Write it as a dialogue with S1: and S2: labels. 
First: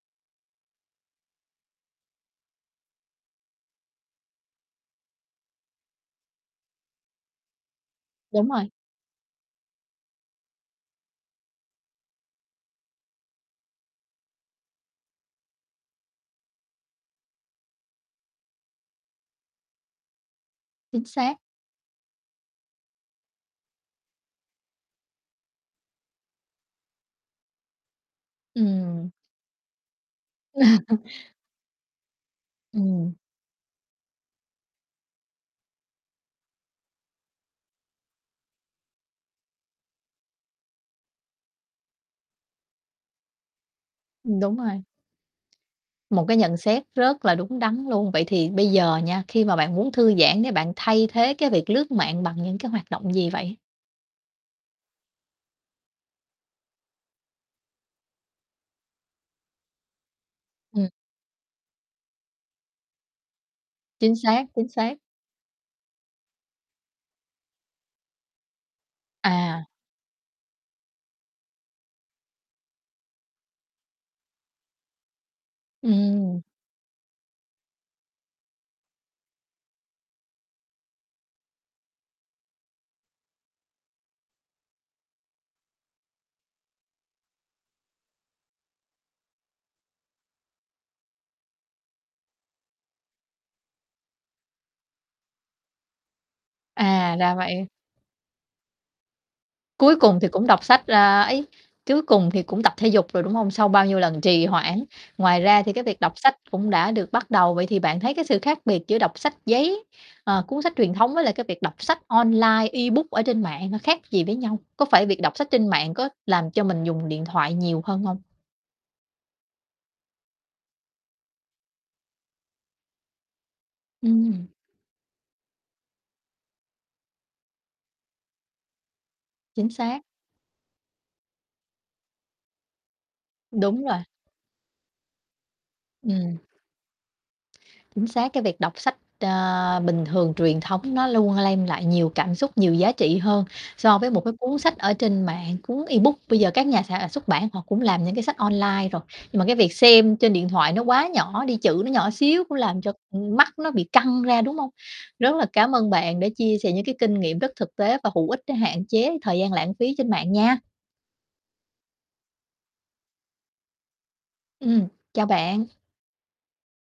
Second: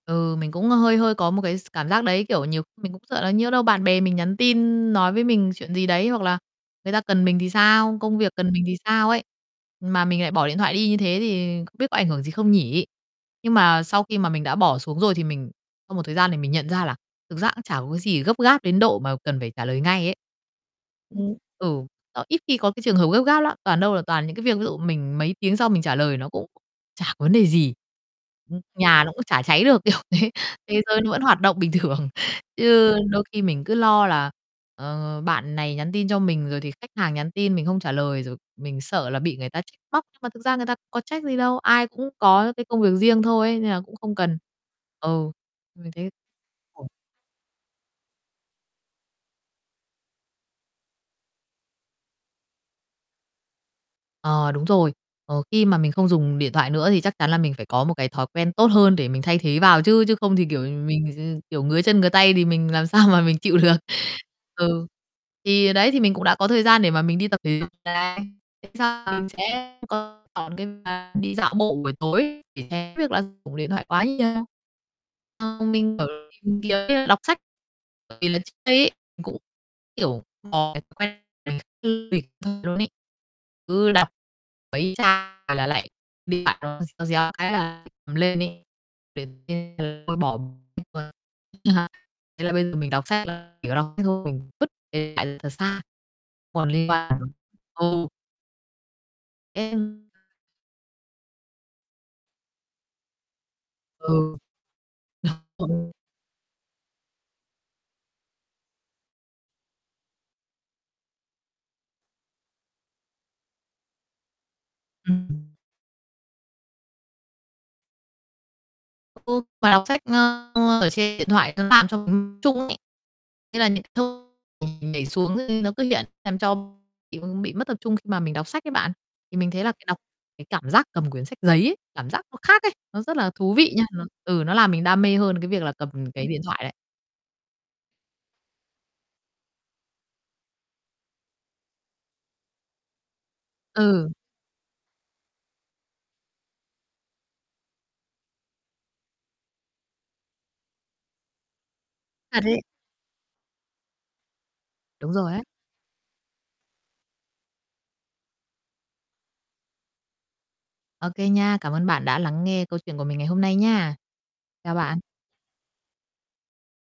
S1: Ừ, mình cũng hơi hơi có một cái s cảm giác đấy, kiểu, nhiều khi mình cũng sợ là nhỡ đâu bạn bè mình nhắn tin nói với mình chuyện gì đấy hoặc là người ta cần mình thì sao, công việc
S2: Đúng
S1: cần mình
S2: rồi.
S1: thì sao ấy. Mà mình lại bỏ điện thoại đi như thế thì không biết có ảnh hưởng gì không nhỉ? Nhưng mà sau khi mà mình đã bỏ xuống rồi thì mình sau một thời gian thì mình nhận ra là thực ra cũng chả có cái gì gấp gáp đến độ mà cần phải trả lời ngay ấy.
S2: Chính
S1: Ừm,
S2: xác.
S1: ừ, đó, ít khi có cái trường hợp gấp gáp lắm, toàn đâu là toàn những cái việc ví dụ mình mấy tiếng sau mình trả lời nó cũng chả có vấn đề gì, ừm, nhà
S2: Ừm.
S1: nó cũng chả cháy được, kiểu thế, thế giới nó vẫn hoạt động bình thường. Chứ
S2: Ừm.
S1: đôi khi mình cứ lo là, ờ, bạn này nhắn tin cho mình rồi thì khách hàng nhắn tin mình không trả lời, rồi mình sợ là bị người ta trách móc, nhưng mà thực ra người ta có trách gì đâu, ai cũng có cái công việc riêng thôi nên là cũng không cần.
S2: Đúng rồi.
S1: Ừ, mình thấy
S2: Một cái nhận xét
S1: ồ.
S2: rất là đúng đắn luôn. Vậy thì bây giờ nha, khi mà bạn muốn thư giãn để bạn thay thế cái việc lướt mạng bằng những cái hoạt động gì vậy?
S1: Ờ, đúng rồi. Ờ, khi mà mình không dùng điện thoại nữa thì chắc chắn là mình phải có một cái thói quen tốt hơn để mình thay thế vào chứ, chứ không thì, kiểu,
S2: Ừm.
S1: mình ch kiểu, ngứa chân ngứa tay thì mình làm sao mà mình chịu được.
S2: Chính xác, chính
S1: Ừ.
S2: xác.
S1: Thì đấy thì mình cũng đã có thời gian để mà mình đi tập thể dục này. Thế xong mình
S2: À.
S1: sẽ [unintelligible] đi dạo bộ buổi tối để tránh việc là dùng điện thoại quá nhiều. Ờ, mình, kiểu,
S2: Ừm.
S1: tìm kiếm đọc sách, bởi vì là trước đây ấy mình cũng, kiểu, có cái thói quen [unintelligible] luôn ấy. Cứ đọc mấy trang là lại điện thoại nó réo réo cái là cầm lên ấy [unintelligible] thôi bỏ [unintelligible] thế là bây giờ mình đọc sách là chỉ có đọc sách thôi, mình vứt điện thoại thật xa, còn liên
S2: À,
S1: quan nữa.
S2: ra vậy.
S1: Ừ.
S2: Cuối
S1: [unintelligible]
S2: cùng thì cũng đọc sách, a, ấy cuối cùng thì cũng tập thể dục rồi, đúng hông? Sau bao nhiêu lần
S1: Ừ.
S2: trì hoãn, ngoài ra thì cái việc đọc sách cũng đã được bắt đầu. Vậy thì bạn thấy cái sự khác biệt giữa đọc sách giấy, ờ, cuốn sách truyền thống với lại cái việc đọc sách online ebook ở trên mạng khác gì với nhau? Có phải việc đọc sách
S1: Ừm.
S2: trên mạng có làm cho mình dùng điện thoại nhiều hơn hông?
S1: Ừ, mà đọc sách, ờ, ở trên điện thoại nó làm cho mình [unintelligible] trung ấy. Thế là những cái thông
S2: Ừm.
S1: [unintelligible] nhảy xuống nó cứ hiện làm cho mình bị mất tập trung khi mà mình đọc sách ấy bạn. Thì mình thấy
S2: Chính
S1: là đọc
S2: xác.
S1: cái cảm giác cầm quyển sách giấy ấy, cảm giác nó khác ấy, nó rất là thú vị
S2: Đúng
S1: nha,
S2: rồi.
S1: ừ, nó làm mình đam mê hơn cái việc là cầm cái
S2: Ừm.
S1: điện thoại đấy.
S2: Chính xác, cái việc đọc sách, ờ, bình thường truyền thống nó luôn lem lại nhiều cảm xúc nhiều giá trị hơn so với
S1: Ừ.
S2: một cái cuốn sách ở trên mạng. Cuốn ebook bây giờ các nhà sản xuất bản họ cũng làm những cái sách online rồi nhưng mà cái việc xem trên điện thoại nó quá nhỏ đi, chữ nó nhỏ
S1: Thật
S2: xíu cũng
S1: ấy.
S2: làm cho, ưm, mắt nó bị căng ra, đúng hông?
S1: Đúng rồi
S2: Rất
S1: ấy.
S2: là cám ơn bạn đã chia sẻ những cái kinh nghiệm rất thực tế và hữu ích để hạn chế thời gian lãng phí trên mạng nha.
S1: Ô kê nha. Cảm ơn bạn đã lắng nghe câu chuyện của mình ngày hôm nay nha. Chào
S2: Ừm,
S1: bạn.
S2: chào bạn.